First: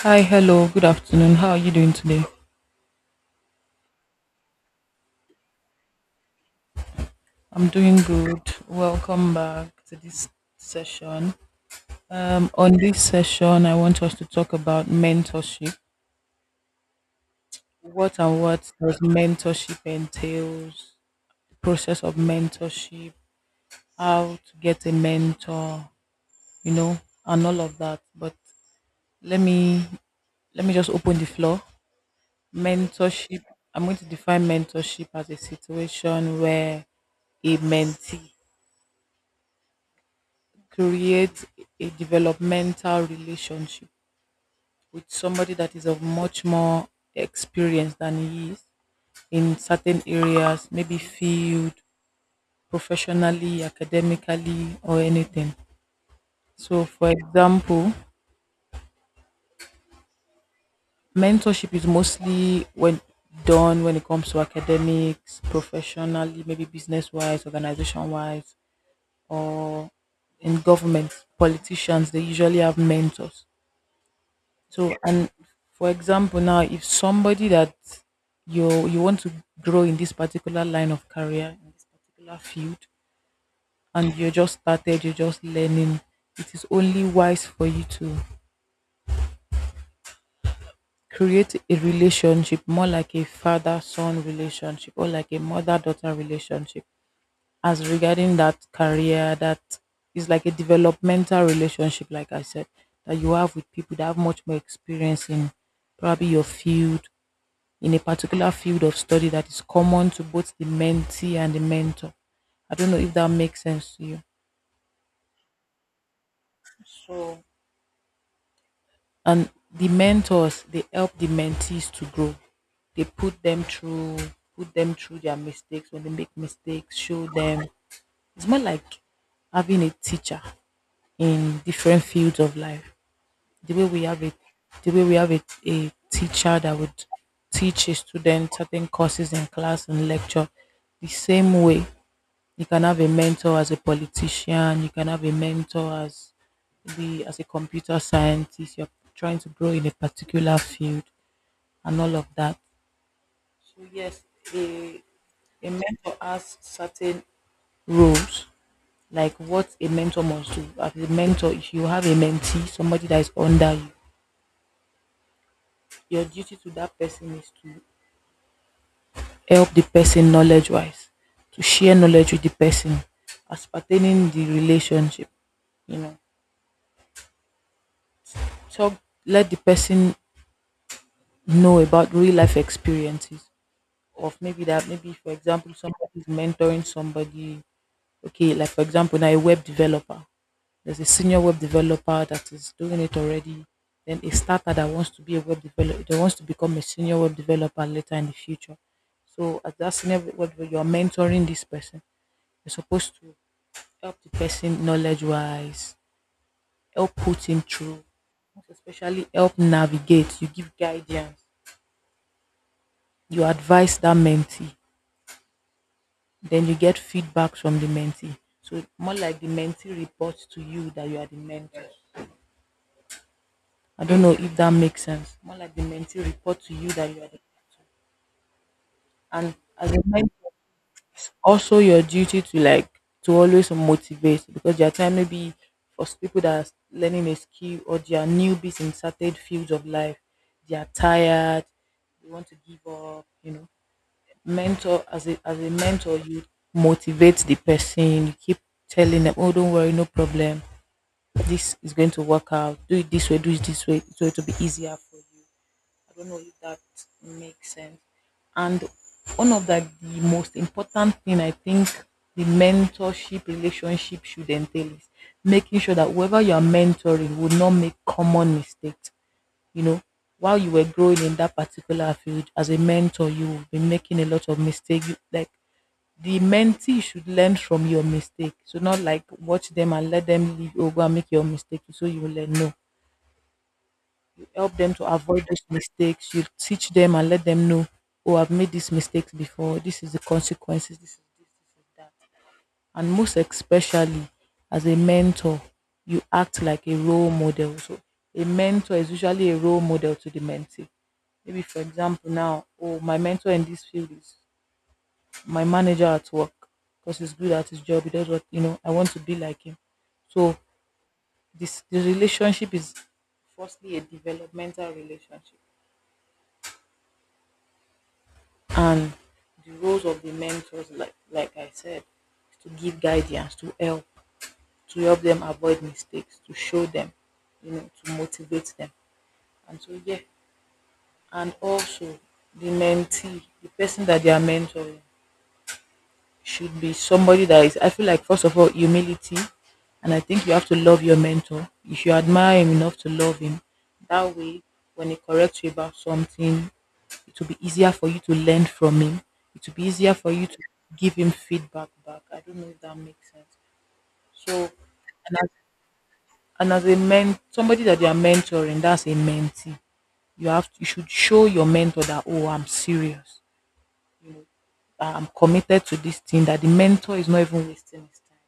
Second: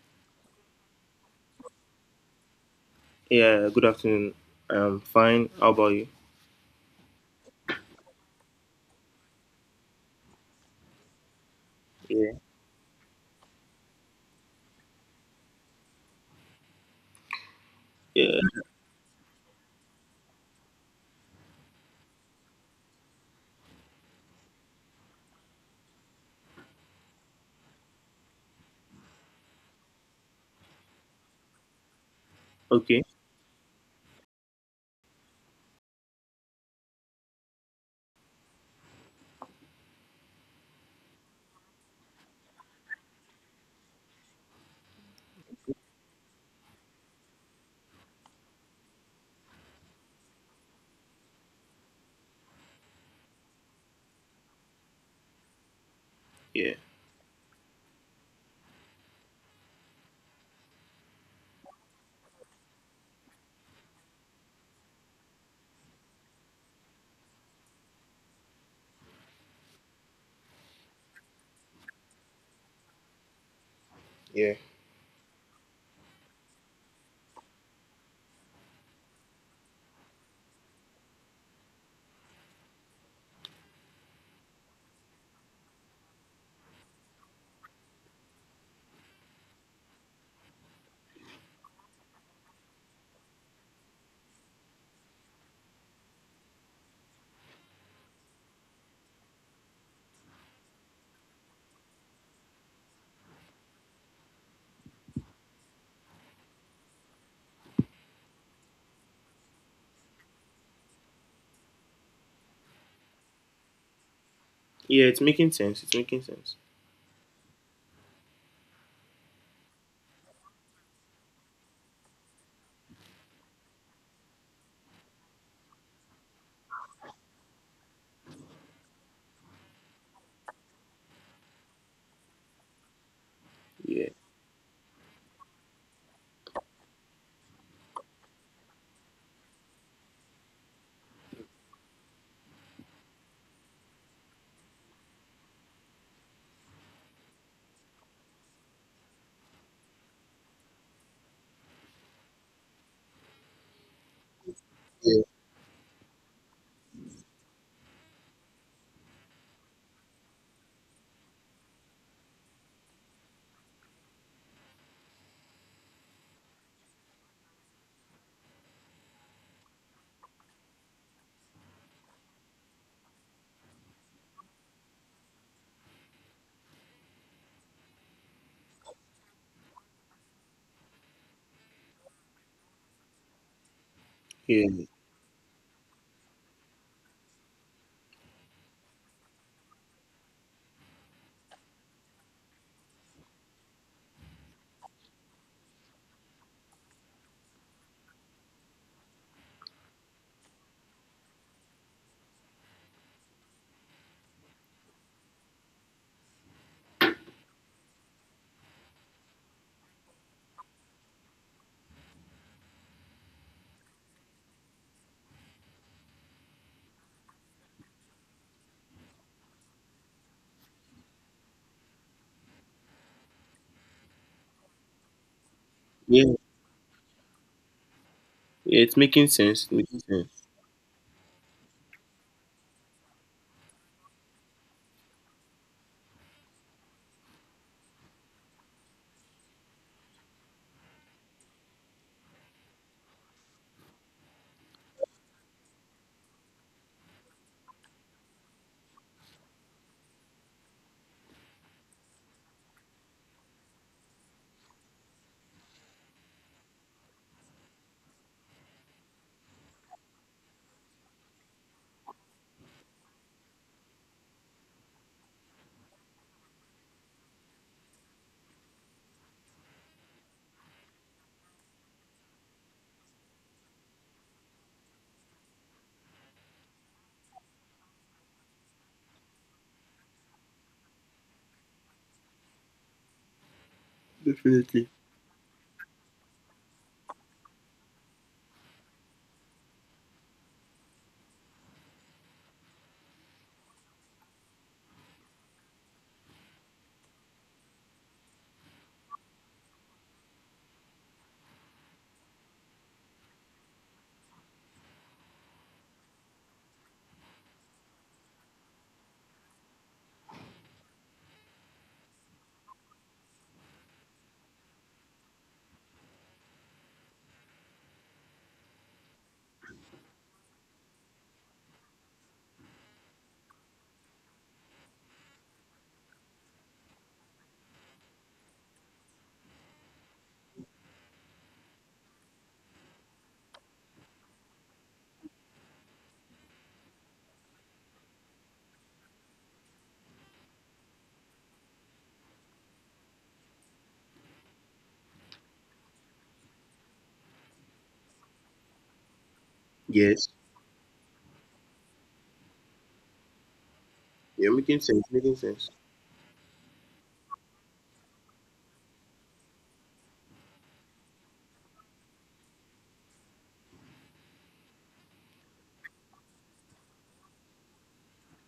Hi, hello, good afternoon. How are you doing today? Yeah, good afternoon. I'm fine. How about you? I'm doing good. Welcome back to this session. Yeah. On this session, I want us to talk about mentorship. What Yeah. and what does mentorship entails? The process of mentorship, how to get a mentor, and all of that. But let me let me just open the floor. Okay. Mentorship. I'm going to define mentorship as a situation where a mentee create a developmental relationship with somebody that is of much more experience than he is in certain areas, maybe field, professionally, academically, or anything. Yeah. So, for example, mentorship is mostly when done when it comes to academics, professionally, maybe business wise, organization wise, or in government, politicians, they usually have mentors. Yeah. So and for example now if somebody that you want to grow in this particular line of career, in this particular field and you're just started, you're just learning, it is only wise for you to create a relationship more like a father son relationship or like a mother daughter relationship as regarding that career that is like a developmental relationship like I said that you have with people that have much more experience in probably your field in a particular field of study that is common to both the mentee and the mentor. I don't know if that makes sense to you. Yeah, it's making sense. It's making sense. So, And the mentors, they help the mentees to grow. They put them through their mistakes. When they make mistakes, show them. It's more like having a teacher in different fields of life. The way we Yeah. have a, the way we have a teacher that would teach a student certain courses in class and lecture, the same way you can have a mentor as a politician, you can have a mentor as the as a computer scientist, you're trying to grow in a particular field and all of that. So yes, a a mentor has certain roles like what a mentor must do as a mentor if you have a mentee somebody that is under you your duty to that person is to help the person knowledge wise to share knowledge with the person as pertaining the relationship you know Talk. Let the person know about real life experiences of maybe Yeah. that maybe for example somebody is mentoring somebody. Okay, like for example now a web developer. There's a senior web developer that is doing it already. Then a starter that wants to be a web developer that wants to become a senior web developer later in the future. So as that senior web developer, you're mentoring this person. You're supposed to help the person knowledge wise, help put him through, most especially help navigate. You give guidance you advise that mentee, then you get feedback from the mentee. So more like the mentee reports to you that you are the mentor. I don't know if that makes sense. More like the Yeah. mentee report to you that you are the Yeah, it's making and sense. It's as making a sense. mentor, it's also your duty to like to always motivate because there are time maybe for people that are learning a skill or they are newbies in certain fields of life, they are tired, they want to give up, you know. Mentor as a mentor you motivate the person you keep telling them oh don't worry no problem this is going to work out do it this way do it this way so it will be easier for you. I don't know if that makes sense. And one of the most important thing I think the mentorship relationship should entail is making sure that whoever you are mentoring will not make common mistakes, you know, while you were growing in that particular field as a mentor, you will be making a lot of mistakes. Like the mentee should learn from your mistake. So not like watch them and let them leave over and make your mistake so you will learn. No. You help Definitely. them to avoid those mistakes. You teach them and let them know, oh, I've made these mistakes before. This is the consequences. This is that. And most especially as a mentor, you act like a role model. So a mentor is usually a role model to the mentee. Maybe, for example, now, oh, my mentor in this field is my manager at work because he's good at his job. He does what, you know, I want to be like him. So, this the relationship is firstly a developmental relationship. And the roles of the mentors, like I said, is to give guidance, to help them avoid mistakes, to show them, you know, to motivate them. And so, yeah, and also the mentee, the person that they are mentoring should be somebody that is I feel like first of all humility and I think you have to love your mentor if you admire him enough to love him that way when he corrects you about something it will be easier for you to learn from him it will be easier Yes. for you to give him feedback back. I don't know if that makes sense. Yeah, So making sense. Making and as, sense. and as a men somebody that you are mentoring that's a mentee you should show your mentor that oh I'm serious, you know, I'm committed to this thing that the mentor is not even wasting his time,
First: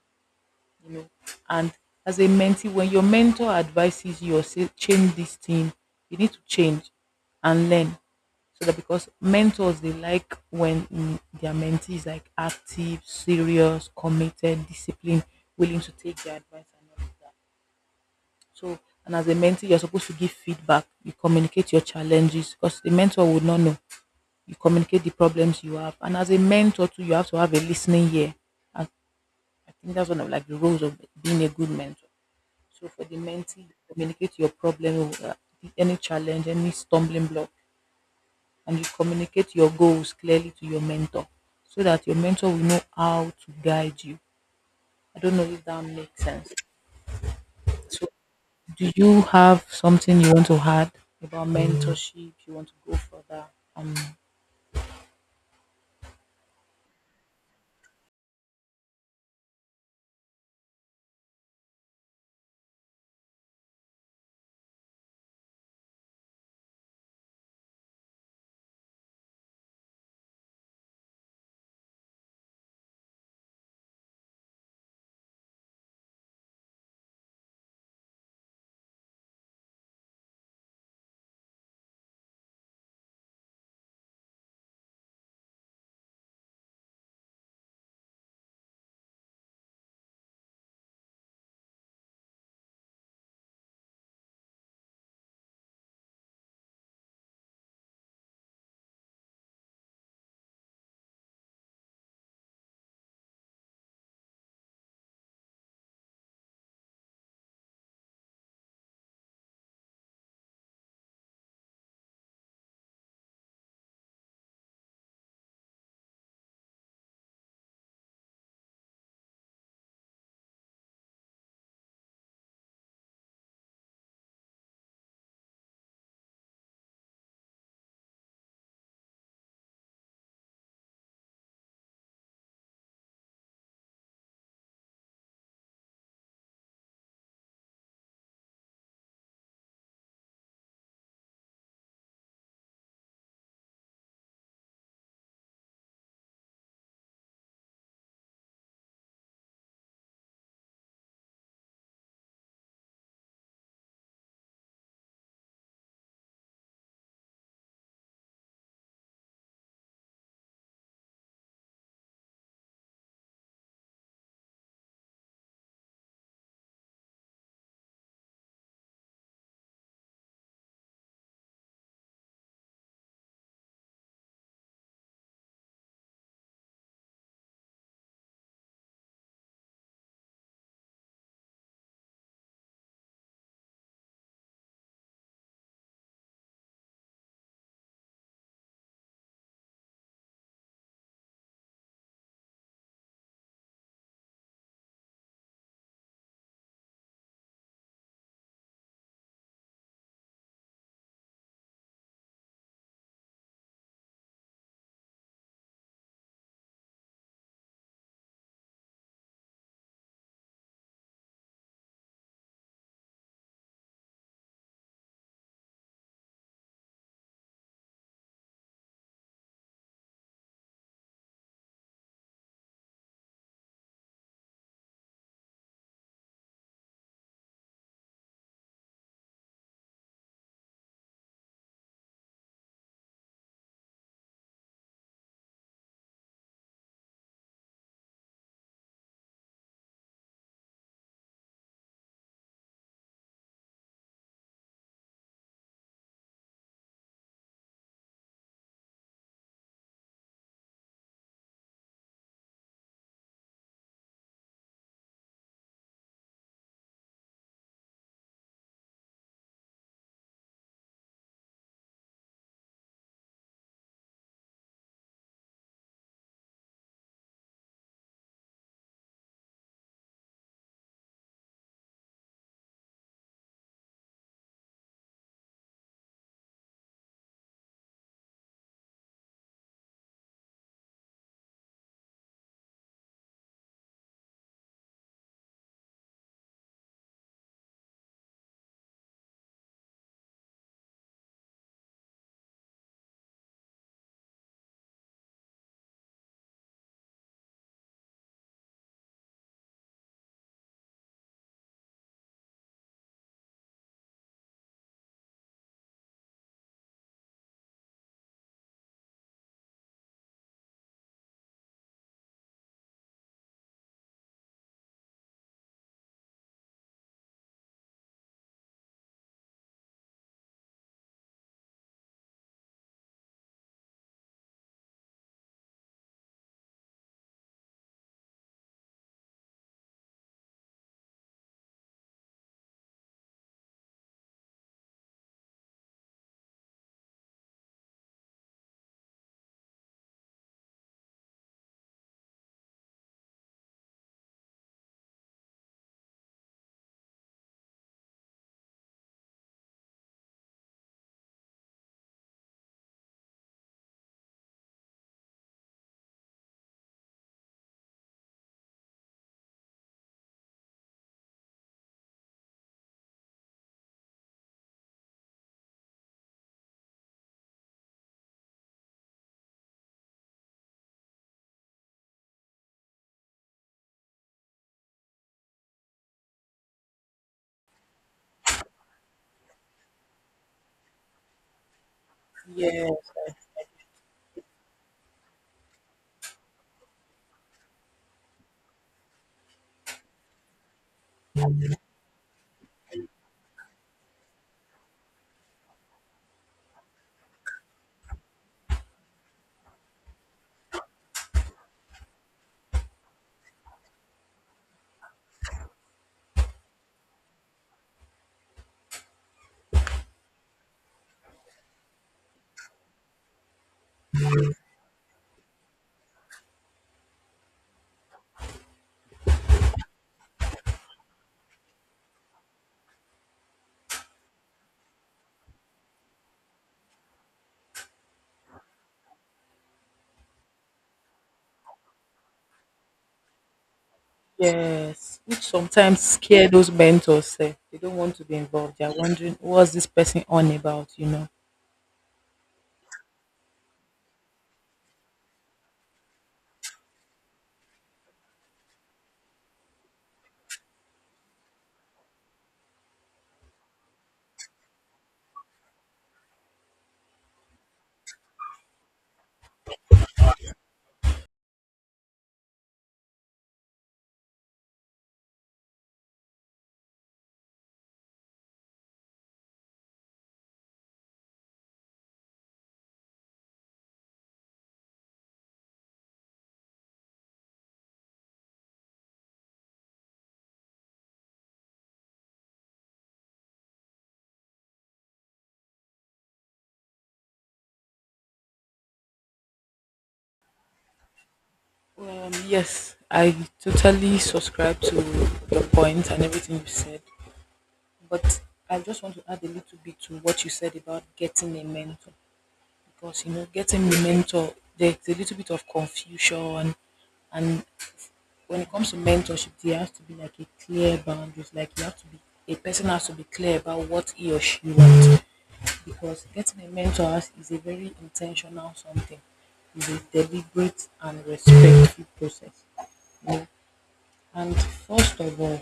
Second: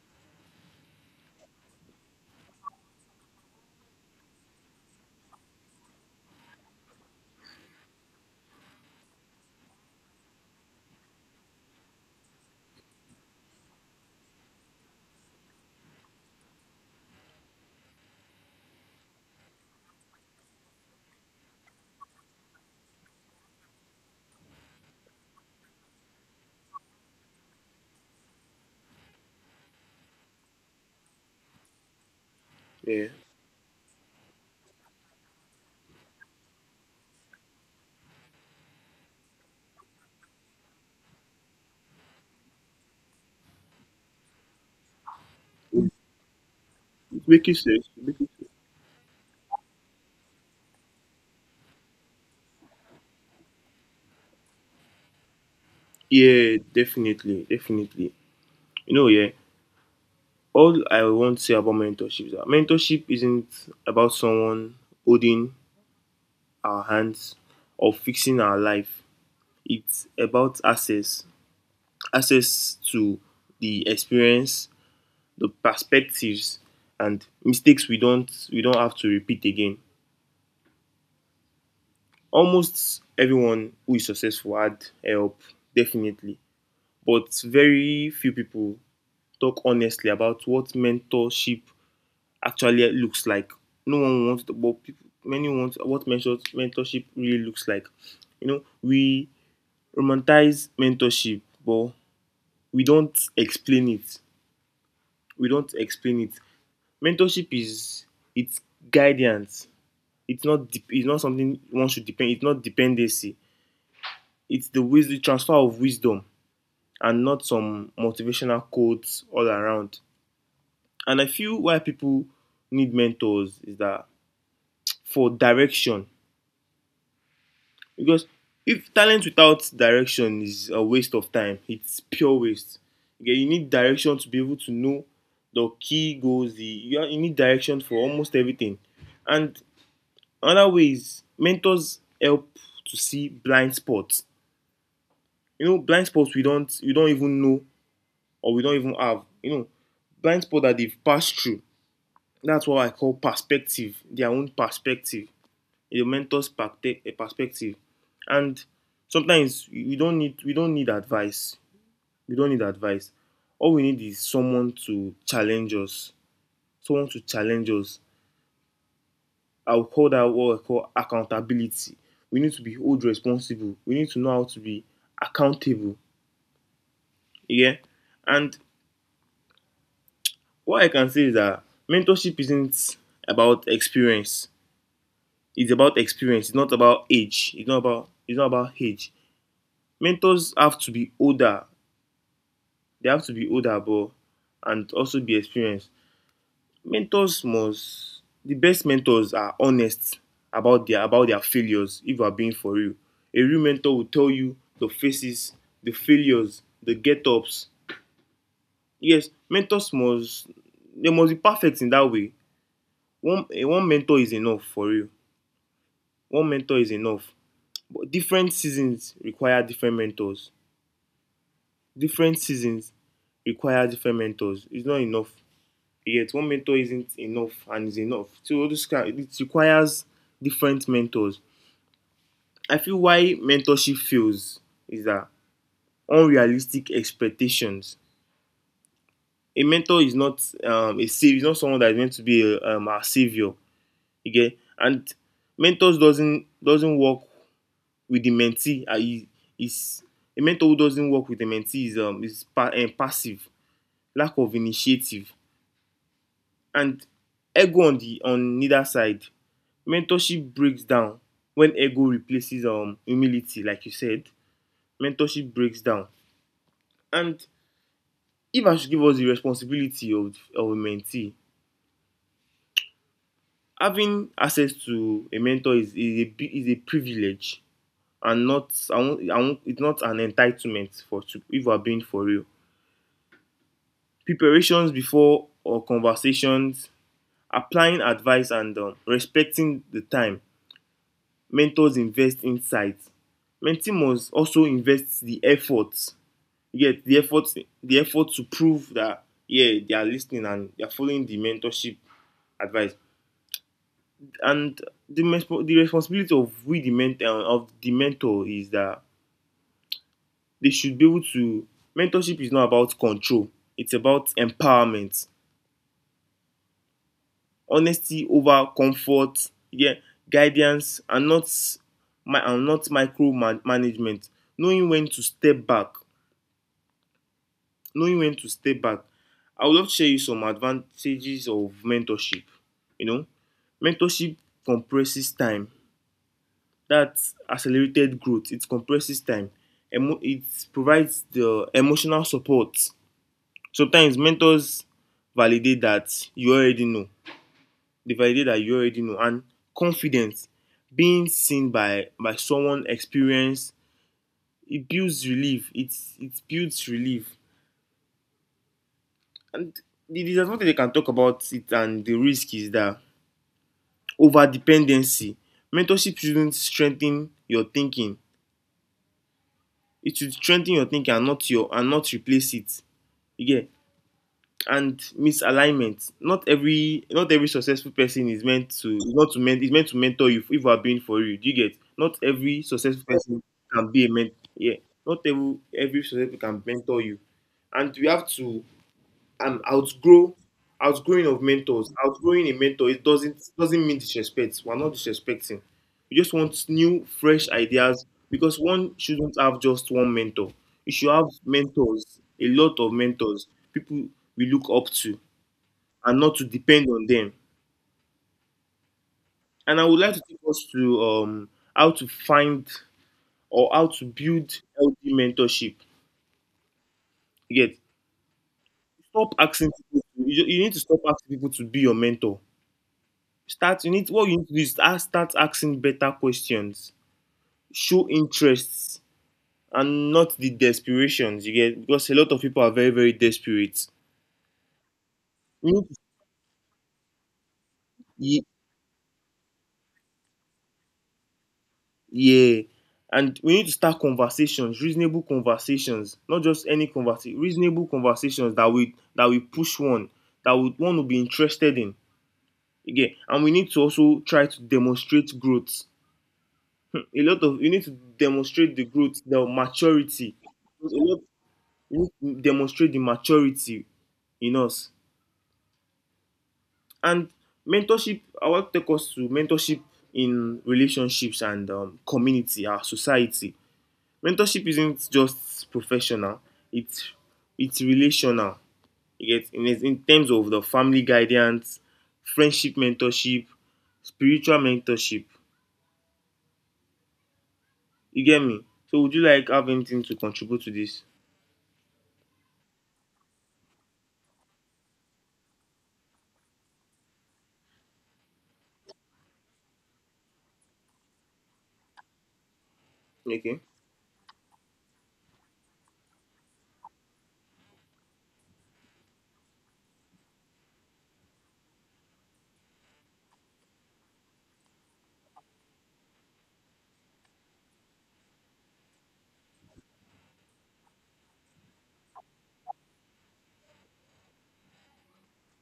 you know. And as a mentee when your mentor advises you or say change this thing you need to change and learn so that because mentors they like when their mentee is like active serious committed disciplined willing to take their advice and all of that. So and as a mentee you're supposed to give feedback you communicate your challenges because the mentor would not know you communicate the problems you have and as a mentor too you have to have a listening ear and I think that's one of like the roles of being a good mentor. So for Yeah. the mentee, you communicate your problem, any challenge, any stumbling block, and you communicate your goals clearly to your mentor so that your mentor will know how to guide you. I don't know if that makes sense. It's making sense. It's So making sense. do you have something you want to add about mentorship? You want to go for that? Yeah, definitely. Definitely. You know, yeah. All I want to say about mentorship is that mentorship isn't about someone holding our hands or fixing our life. It's about access to the experience, the perspectives, and mistakes we don't have to repeat again. Almost everyone who is successful had help, definitely, but very few people talk honestly about what mentorship actually looks like. No one wants to, but people, many want what mentorship really looks like. You know, we romanticize mentorship, but we don't explain it. We don't explain it. Mentorship is it's guidance. It's not something one should depend. It's not dependency. It's the wisdom, the transfer of wisdom, and not some motivational quotes all around. And I feel why people need mentors is that for direction. Because if talent without direction is a waste of time, it's pure waste. Okay, you need direction to be able to know the key goals, the you need direction for almost everything. And another way is mentors help to see blind spots. You know, blind spots we don't even know or we don't even have. You know, blind spot that they've passed through. That's what I call perspective, their own perspective, a mentor's perspective. And sometimes we don't need advice. We don't need advice. All we need is someone to challenge us, someone to challenge us, I would call that what I call accountability. We need to be hold responsible. We need to know how to be accountable. Yeah. And what I can say is that mentorship isn't about experience. It's about experience. It's not about age. It's not about age. Mentors have to be older. They have to be older, but and also be experienced. Mentors must the best mentors are honest about their failures. If you are being for real, a real mentor will tell you the faces, the failures, the get ups. Yes, mentors must they must be perfect in that way. One mentor is enough for real. One mentor is enough. But different seasons require different mentors. Different seasons require different mentors. It's not enough yet. One mentor isn't enough and is enough, so this it requires different mentors. I feel why mentorship fails is that unrealistic expectations. A mentor is not a savior. Is not someone that is meant to be our savior. You get. And mentors doesn't work with the mentee. He, is a mentor who doesn't work with the mentee is passive, lack of initiative, and ego on the on neither side. Mentorship breaks down when ego replaces humility, like you said. Mentorship breaks down. And if I should give us the responsibility of a mentee, having access to a mentor is a privilege, and not I won't I won't it's not an entitlement for to if we're being for real. Preparations before or conversations, applying advice and respecting the time. Mentors invest insight, mentee must also invest the effort. You get, the effort to prove that yeah, they are listening and they are following the mentorship advice. And the the responsibility of we the mentor of the mentor is that they should be able to mentorship is not about control. It's about empowerment, honesty over comfort. Yeah, guidance and not my and not micro management. Knowing when to step back. Knowing when to step back. I would love to share you some advantages of mentorship. You know, mentorship compresses time. That's accelerated growth. It compresses time. It provides the emotional support. Sometimes mentors validate that you already know. They validate that you already know. And confidence, being seen by someone experienced, it builds relief. It builds relief. And the disadvantage they can talk about it and the risk is that over dependency. Mentorship shouldn't strengthen your thinking. It should strengthen your thinking and not replace it. Yeah, and misalignment, not every successful person is meant to is not to men is meant to mentor you if you are being for you. Do you get, not every Yeah, successful person can be a mentor. Yeah, not every successful can mentor you. And we have to I'm outgrow outgrowing of mentors. Outgrowing a mentor, it doesn't mean disrespect. We're not disrespecting. We just want new, fresh ideas because one shouldn't have just one mentor. You should have mentors, a lot of mentors, people we look up to, and not to depend on them. And I would like to take us to how to find or how to build healthy mentorship. You get, stop asking people. You need to stop asking people to be your mentor. Start you need what you need to do is ask start asking better questions. Show interests and not the desperations, you get, because a lot of people are very, very desperate. yes. Which We need to, sometimes scare those mentors. Eh. They don't want to be ye- involved. They're wondering what's this person on about, you know. yeah. And we need to start conversations, reasonable conversations, not just any conversation, reasonable conversations that we push one, that would one will be interested in. Again, and we need to also try to demonstrate growth. A lot of you need to demonstrate the growth, the maturity. A lot we demonstrate the maturity in us. And mentorship, I want to take us to mentorship in relationships and community, our society. Mentorship isn't just professional; it's relational. You get, in terms of the family guidance, friendship mentorship, spiritual mentorship. You get me? So, would you like have anything to contribute to this? Yes, I totally subscribe to your point and everything you said, but I just want to add a little bit to what you said about getting a mentor because you know, Okay. getting a mentor, there's a little bit of confusion, and when it comes to mentorship, there has to be like a clear boundaries, like you have to be a person has to be clear about what he or she wants because getting a mentor is a very intentional something, it's a deliberate and respectful process and first of all,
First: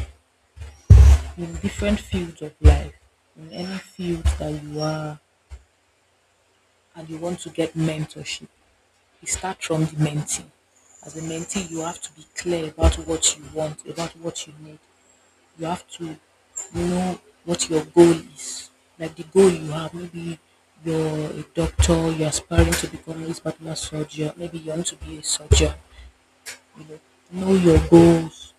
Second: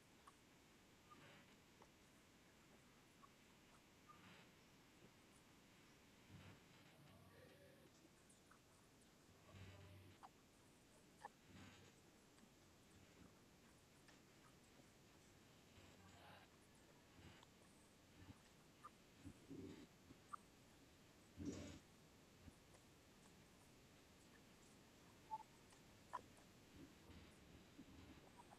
in different fields of life, in any field that you are and you want to get mentorship, you start from the mentee. As a mentee, you have to be clear about what you want, about what you need. You have to know what your goal is. Like the goal you have, maybe you're a doctor, you're aspiring to become this particular surgeon, maybe you want to be a surgeon. You know your goals,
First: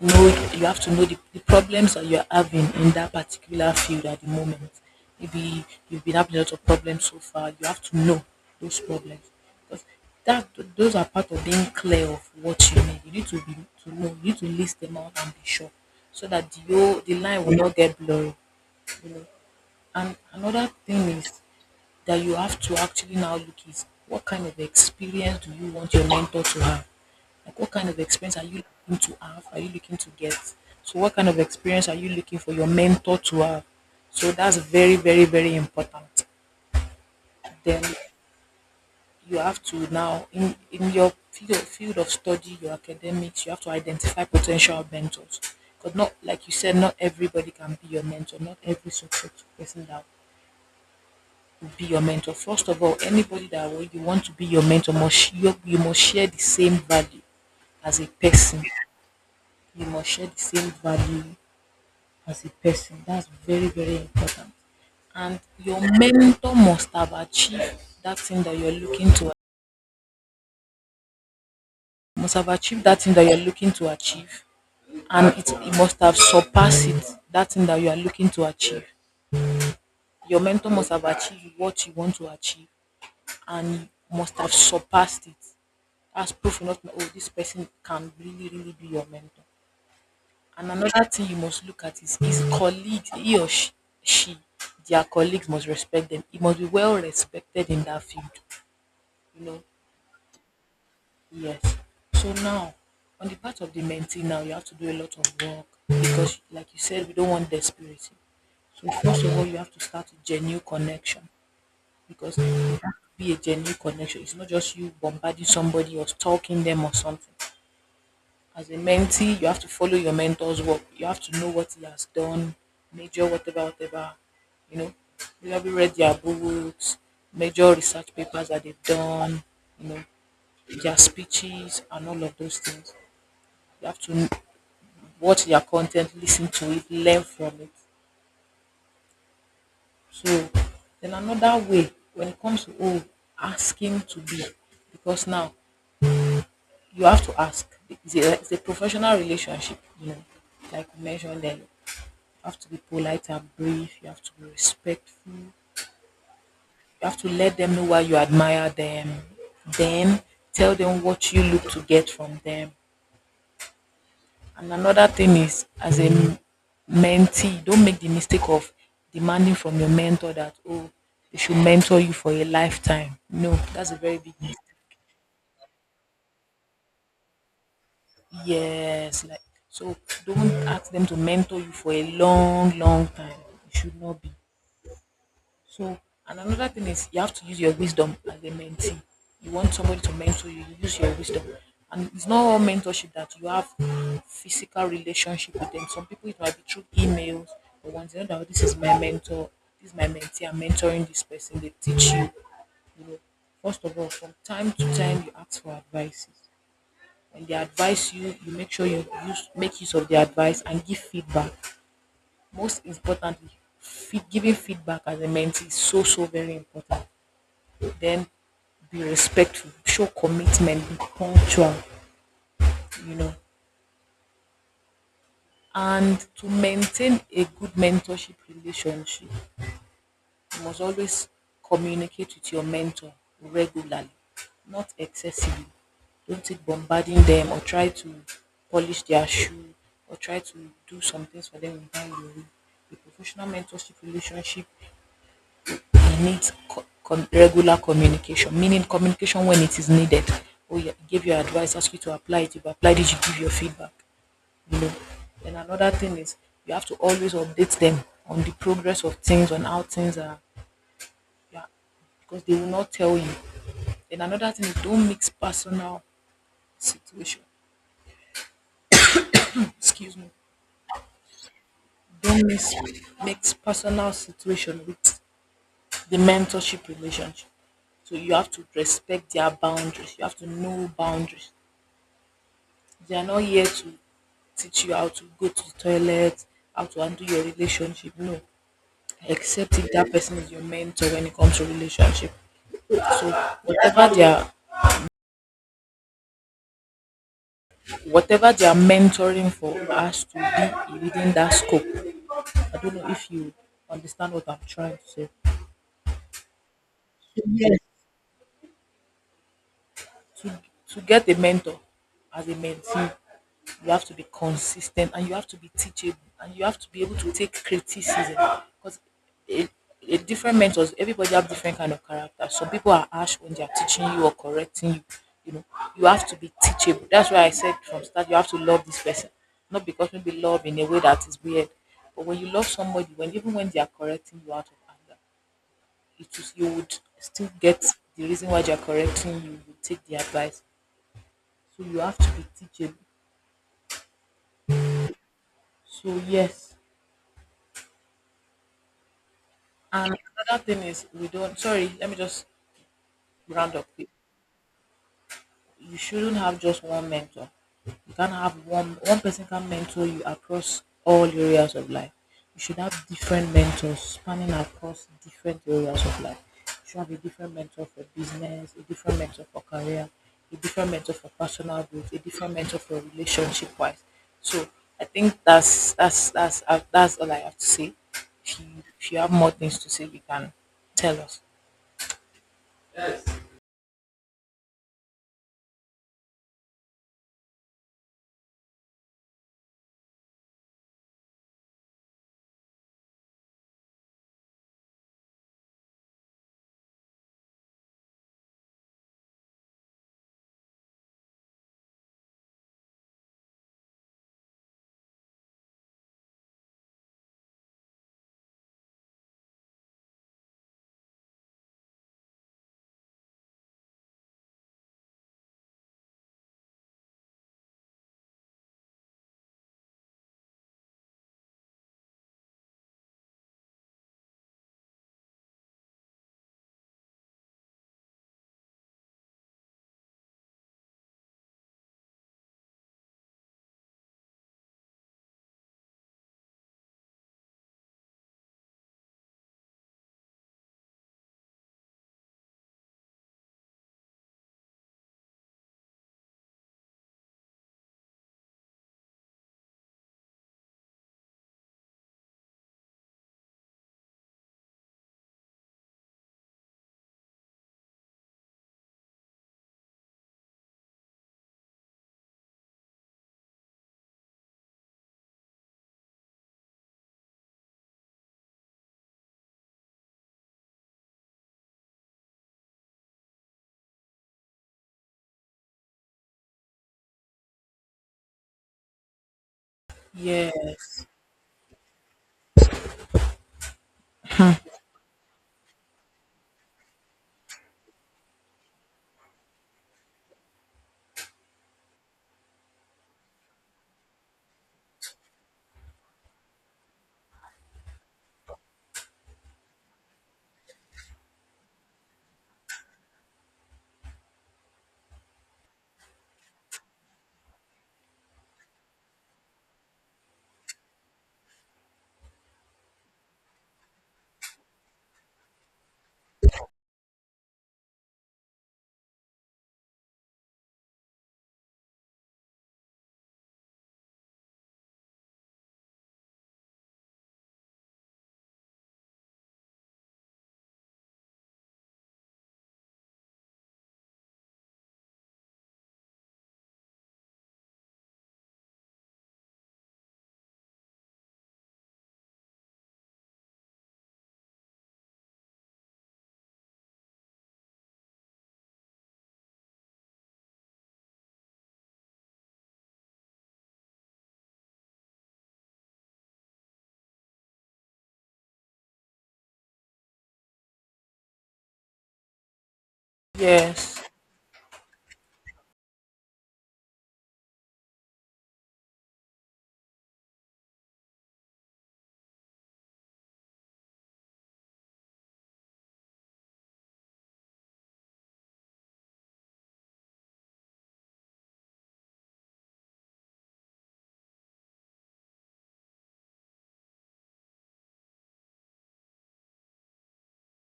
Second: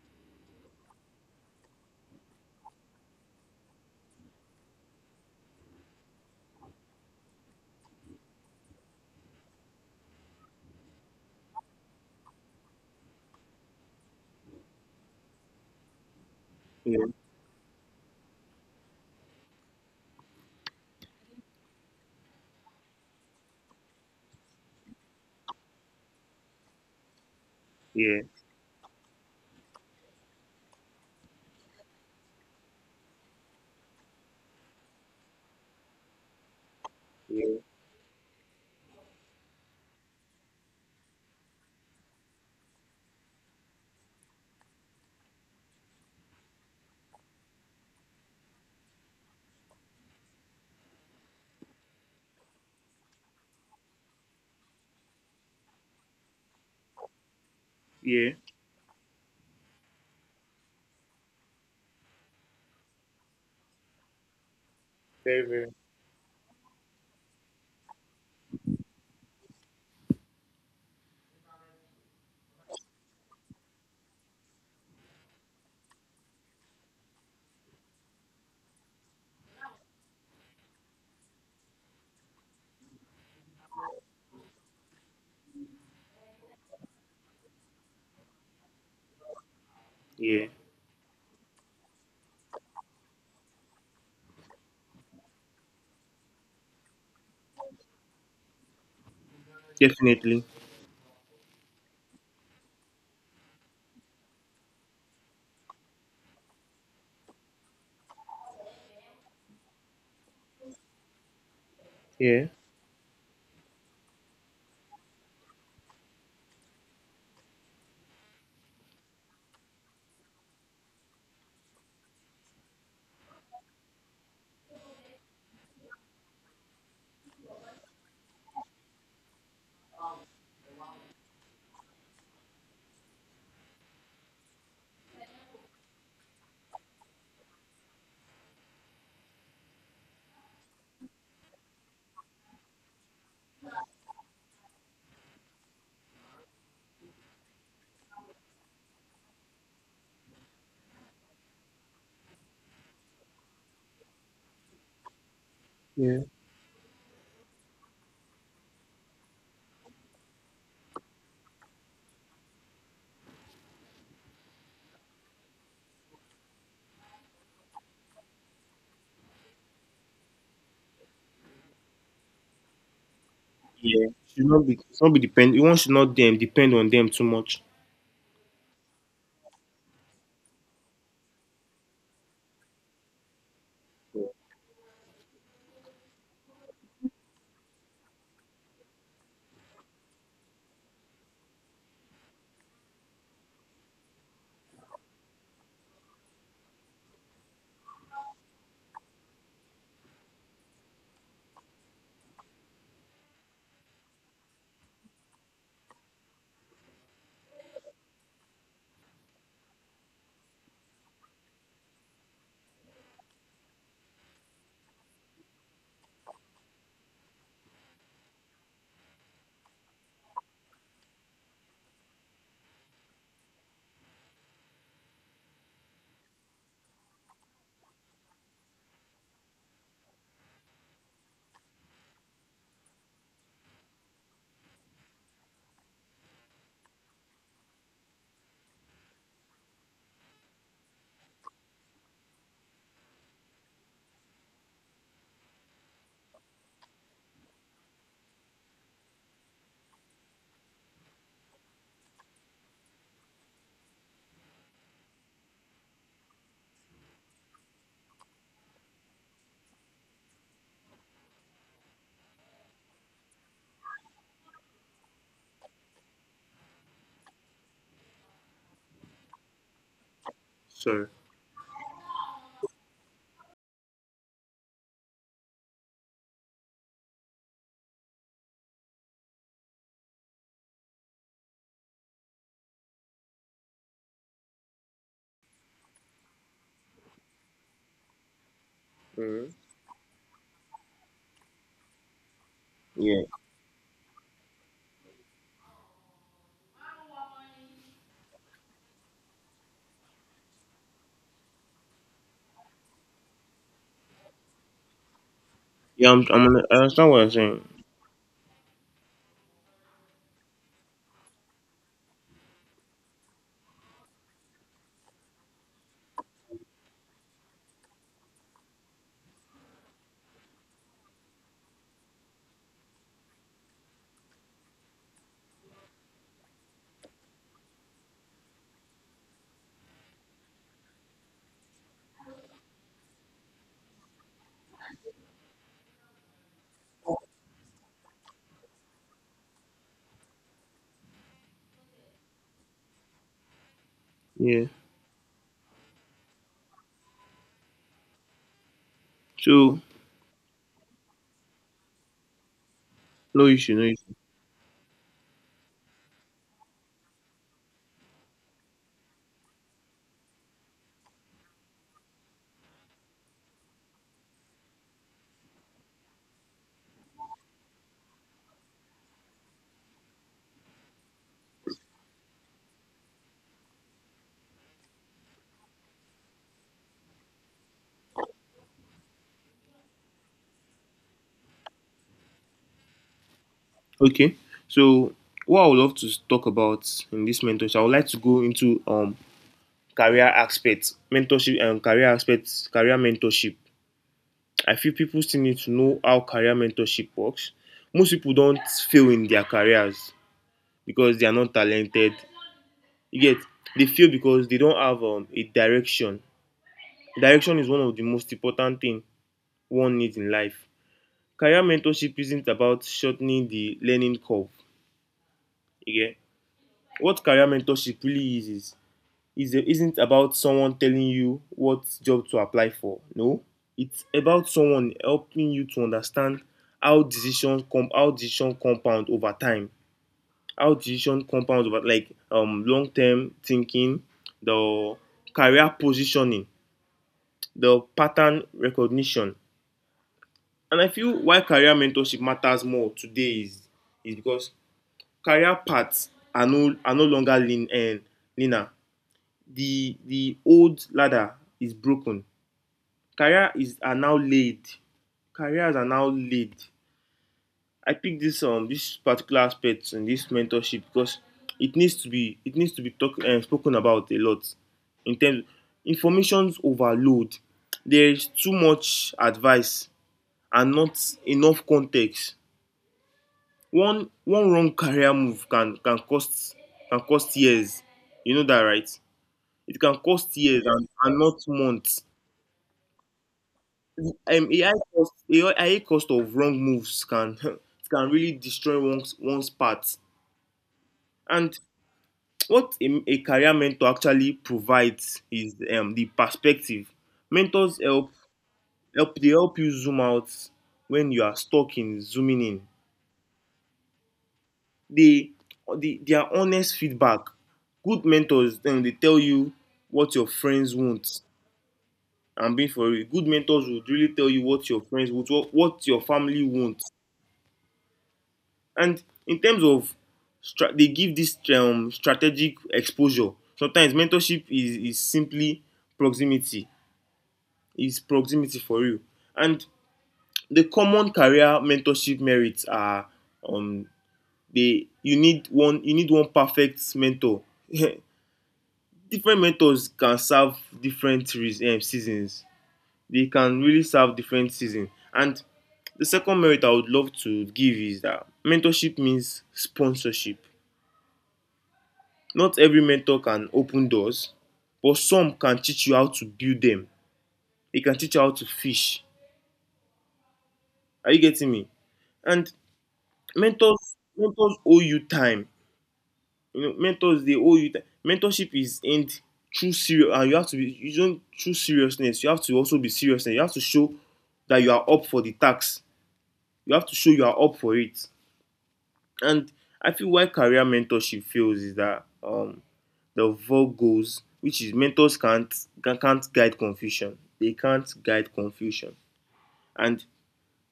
know you have to know the problems that you're having in that particular field at the moment. Maybe you've been having a lot of problems so far. You have to know those problems because that those are part of being clear of what you need. To know. You need to list them out and be sure so that Yeah. the line will not get blurry. You know. And another thing is that you have to actually now look is what kind of experience do you want your mentor to have? Like what kind of Yeah. experience are you looking to have? Are you looking to get? So what kind of experience are you looking for your mentor to have? So that's very, very, very important. Yeah. Then you have to now in your field of study, your academics, you have to identify potential mentors. Because not like you said, not everybody can be your mentor, not every successful person that be your mentor. First of all, anybody that you want to be your mentor must you must share the same value as a Yeah. person. You must share the same value as a person. That's very very important. And Very very. your mentor must have achieved that thing that you're looking to must have achieved that thing that you're looking to achieve and it must have surpassed it that thing that you are looking to achieve your mentor must have achieved what you want to achieve and must have surpassed it as proof enough that oh, this person can really, really be your mentor. Yeah. And another thing you must look at is his colleagues, he or she, their colleagues must respect them. He must be well respected in that field, you know. Definitely. Yes. So now, on the part of the mentee, now you have to do a lot of work because, like you said, we don't want desperation. So first of all, you have to start a genuine connection because it Yeah, has to be a genuine connection. It's not just you bombarding somebody or stalking them or something. As a mentee, you have to follow your mentor's work. You have to know what he has done, major whatever, whatever. You know, you have read their books, major research papers that they've done. You know, their speeches and all of those things. You have to watch their content, listen to it, learn from it. So, then another way when it comes to oh, asking to be, because now you have to ask. It's a professional relationship. You know, like we mentioned earlier have to be polite and brief. You have to be respectful. You yeah. have to let them know why you admire them. Then tell them what you look to get from them. And another thing is, as a mentee, don't make the mistake of demanding from your mentor that, oh, they should mentor you for a lifetime. No, that's a Yeah, very big should mistake. not be should not be depend. One should not dem depend on them too much. Yes, like so don't ask them to mentor you for a long, long time. It should not Yeah, be. So, and another thing is you have to use your wisdom as a mentee. You want somebody to mentor you, you use your wisdom. And it's not all mentorship that you have physical relationship with them. Some people it might be through emails or ones you know that this is my mentor, this is my mentee, I'm mentoring this person, they teach you. You know, first of all, from time to time you ask for advices. When they advise you, you make sure you use make use of their advice and give feedback. Most importantly, feed, giving feedback as a mentee is so so very important then be respectful, show commitment, be punctual, you know. And to maintain a good mentorship relationship, you must always communicate with your mentor regularly, not excessively. Don't take bombarding them or try to polish their shoe or try to do some things for them without your way. A professional mentorship relationship it needs co- com- regular communication, meaning communication when it is needed. Oh, yeah, he gave you advice, ask you to apply it. You've applied it, you give your feedback. You know. Then another thing is you have to always update them on the progress of things, on how things are. Yeah, because they will not tell you. Then another thing is don't mix personal situation. Excuse me. sorry. Don't mix personal situation with the mentorship relationship. So you have to respect their boundaries. You have to know boundaries. They are not here to teach you how to go to the toilet, how to undo your relationship. No, Mm. except if that person is your mentor when it comes to relationship. Yeah, So whatever they are, whatever they are mentoring for us to be within that scope. I don't know if you understand what I'm trying to say. yeah. I understand what you're saying. Yes. to to get a mentor as a mentee, you have to be consistent and you have to be teachable and you have to be able to take criticism because a, a different mentors, everybody have different kind of character. Some people are harsh when they are teaching you or correcting you. You know, you have to be teachable. That's why I said from start, you have to love this person, not because maybe love in a way that is weird, but when you love somebody, when even when they are correcting you out of anger, it is you would still get the reason why they are correcting you. You take the advice so you have to be teachable. Yeah. So yes. So And another thing is we don't sorry, let me just no issue, round no up quick. issue. You shouldn't have just one mentor. You can't have one one person can mentor you across all areas of life. You should have different mentors spanning across different areas of life. You should have a different mentor for business, a different mentor for career, a different mentor for personal growth, a different mentor for relationship wise. So I think that's all I have to say. If you if you have more things to say, you can tell us. Okay. So what I would love to talk about in this mentorship, I would like to go into career aspects, mentorship and career aspects, career mentorship. I feel people still need to know how career mentorship works. Most people don't fail in their careers because they are not talented. You get, they fail because they don't have a direction. Direction is one of the most important thing one needs in life. Career mentorship isn't about shortening the learning curve. You get, what career mentorship really is isn't about someone telling you what job to apply for. No, it's about someone helping you to understand how decision compound over time. How decision compound over like long term thinking, the career positioning, the pattern recognition. And I feel why career mentorship matters more today is because career paths are no longer lean and linear. The old ladder is broken. Career is are now laid. Careers are now laid. I picked this this particular aspect in this mentorship because it needs to be spoken about a lot in terms of information's overload. There is too much advice and not enough context. One wrong career move can cost years. You know that right? It can cost years, and, Yes. and not months. A I cost of wrong moves can, it can really destroy one's path. And what a career mentor actually provides is the perspective. Mentors help you zoom out when you are stuck in zooming in. They, they Their honest feedback, good mentors then they tell you what your friends want. And being for real, good mentors would really tell you what your friends want, what your family wants. And in terms of they give this strategic exposure. Sometimes mentorship is simply proximity. It's proximity for you. And the common career mentorship merits are um they you need one perfect mentor. Different mentors can serve different seasons. They can really serve different seasons. And the second merit I would love to give is that mentorship means sponsorship. Not every mentor can open doors, but some can teach you how to build them. They can teach you how to fish. Are you getting me? And mentors Yes. mentors owe you time. Mentors they owe you time. Mentorship is end true serious and you have to be, you don't true seriousness, you have to also be serious. You have to show that you are up for the task. You have to show you are up for it. And I feel why career mentorship fails is that the four goals, which is mentors can't guide confusion, they can't guide confusion. And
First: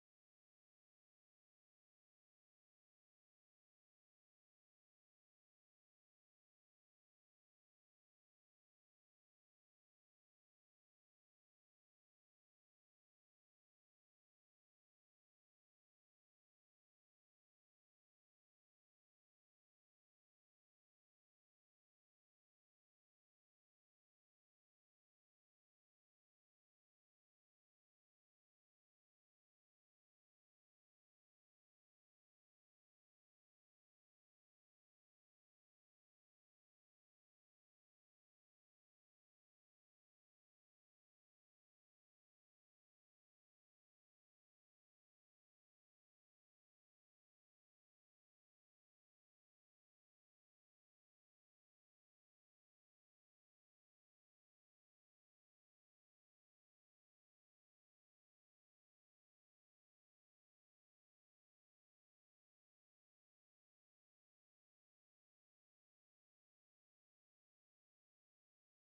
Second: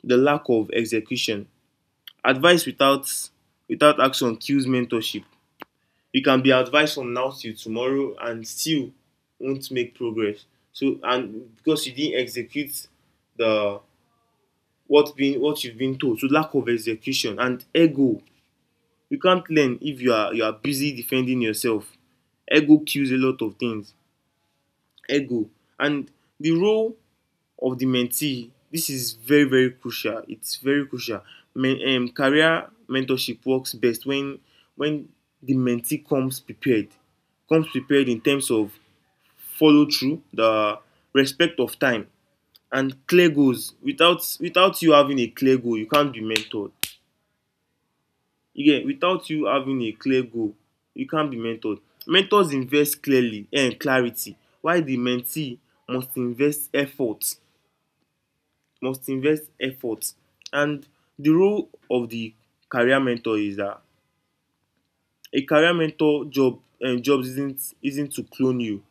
the lack of execution, advice without action kills mentorship. You can be advised from now till tomorrow and still won't make progress, so, and because you didn't execute the, what you've been told. So lack of execution and ego. You can't learn if you are busy defending yourself. Ego kills a lot of things. Ego. And the role of the mentee, this is very, very crucial, it's very crucial. Men Career mentorship works best when the mentee comes prepared, comes prepared in terms of follow through, the respect of time, and clear goals. Without you having a clear goal you can't be mentored. You, without you having a clear goal, you can't be mentored. Mentors invest clearly and clarity, while the mentee must invest effort, must invest effort. And the role of the career mentor is that a career mentor job, job isn't to clone you,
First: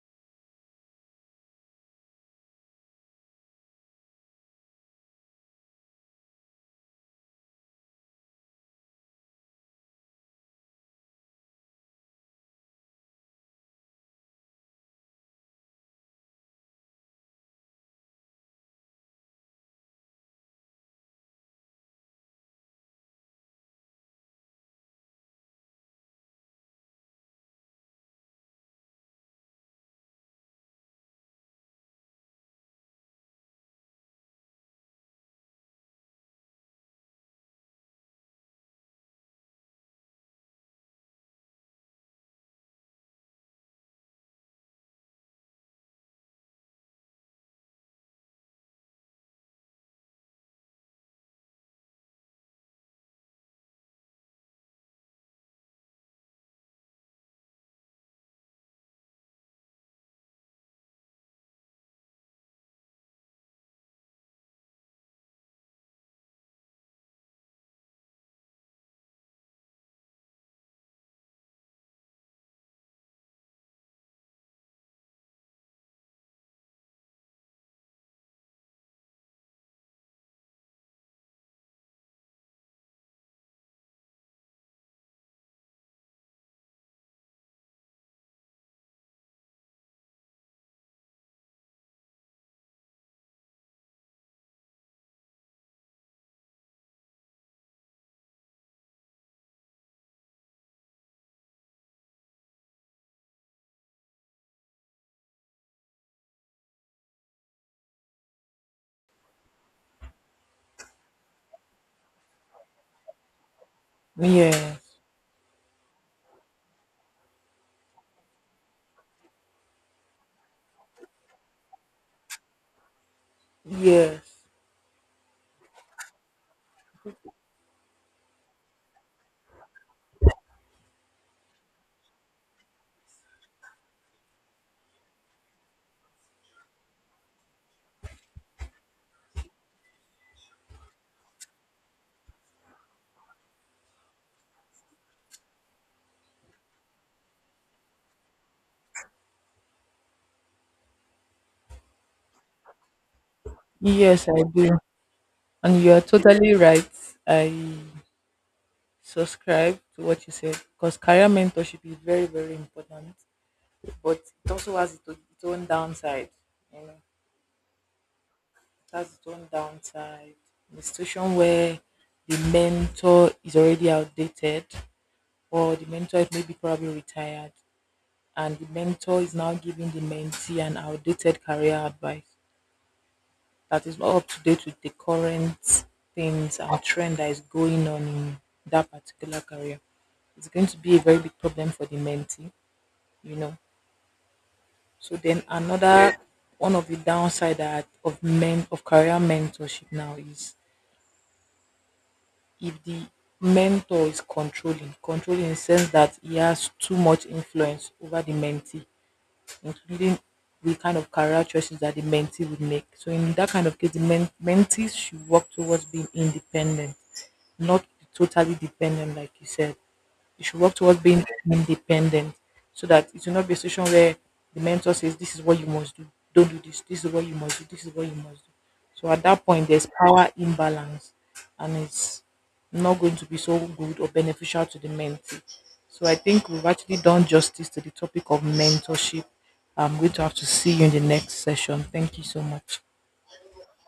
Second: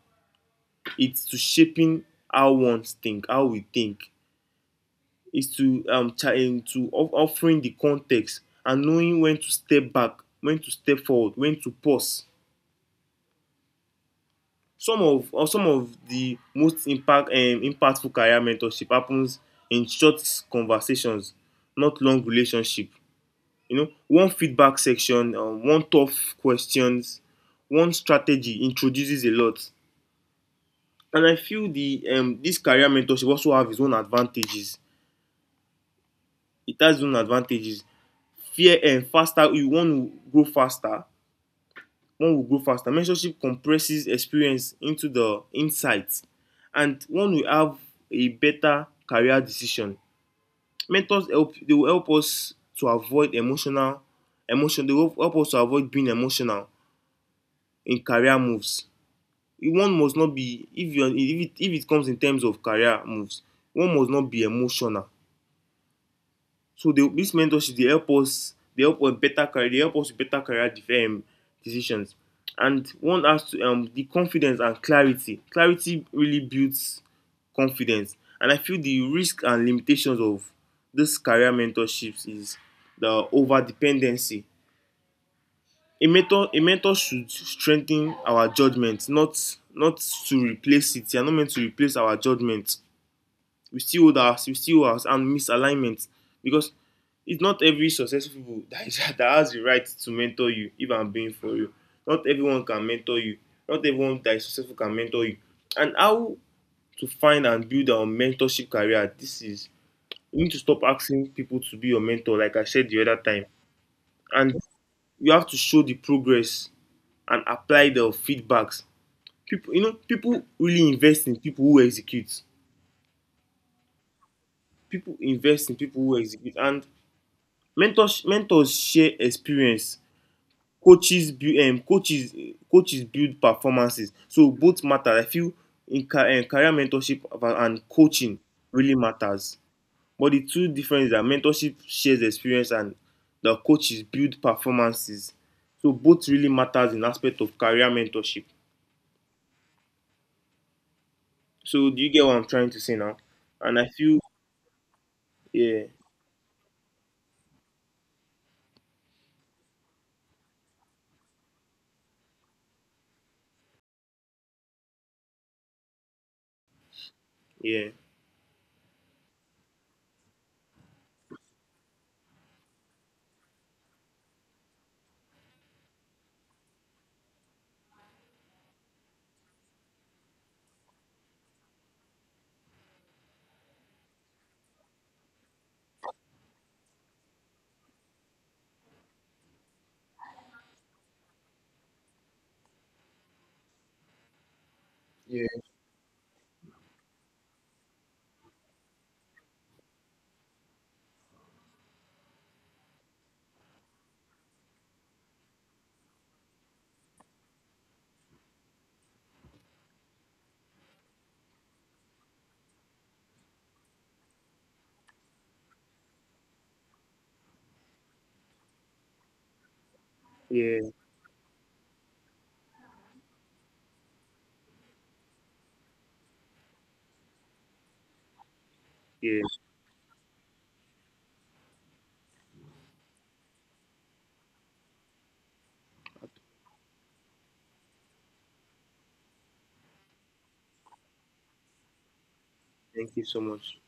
it's to shaping how one think, how we think. It's to offering the context and knowing when to step back, when to step forward, when to pause. Some of the most impactful career mentorship happens in short conversations, not long relationship. You know, one feedback section, one tough questions, one strategy introduces a lot. And I feel the this career mentorship also have its own advantages. It has its own advantages. Fear and faster, you want to grow faster. One will grow faster. Mentorship compresses experience into the insights, and one will have a better career decision. Mentors help. They will help us to avoid emotion. They will help us to avoid being emotional in career moves. One must not be, if it comes in terms of career moves, one must not be emotional. So they, this mentorship, they help us better career, they help us with better career def decisions. And one has to the confidence and clarity. Clarity really builds confidence. And I feel the risk and limitations of this career mentorships is the over dependency. A mentor should strengthen our judgment, not to replace it. They are not meant to replace our judgment. We still hold our, and misalignment, because it's not every successful people that has the right to mentor you. If I'm being for you, not everyone can mentor you. Not everyone that is successful can mentor you. And how to find and build our mentorship career? This is, you need to stop asking people to be your mentor, like I said the other time, and Yes. you have to show the progress and apply the feedbacks. People, people really invest in people who execute. Yes, People invest in people who execute, and mentors share experience. Coaches build, coaches, coaches build performances. So both matter. I feel in career mentorship and coaching really matters. But the two different is that mentorship shares experience and the coaches build performances. So both really matters in aspect of career mentorship. So do you get what I'm trying to say now? And I feel, yes, I do. And yeah, you are totally right. I subscribe to what you said because career mentorship is very, very important, but it also has its own downside. You know, yeah, it has its own downside. In a situation where the mentor is already outdated, or the mentor is maybe probably retired, and the mentor is now giving the mentee an outdated career advice that is not up to date with the current things and trend that is going on in that particular career. It's going to be a very big problem for the mentee, you know. So then, yeah, yeah, another one of the downside that of men of career mentorship now is if the mentor is controlling, controlling in the sense that he has too much influence over the mentee including the kind of career choices that the mentee would make. So in that kind of case, the men- mentees should work towards being independent, not totally dependent, like you said you should work yeah, towards being independent so that it will not be a situation where the mentor says, "This is what you must do. Don't do this. This is what you must do. This is what you must do." So at yeah. that point, there's power imbalance and it's not going to be so good or beneficial to the mentee. So I think we've actually done justice to the topic of mentorship. I'm going to have to see you in the next session. Thank you so much. Thank you so much.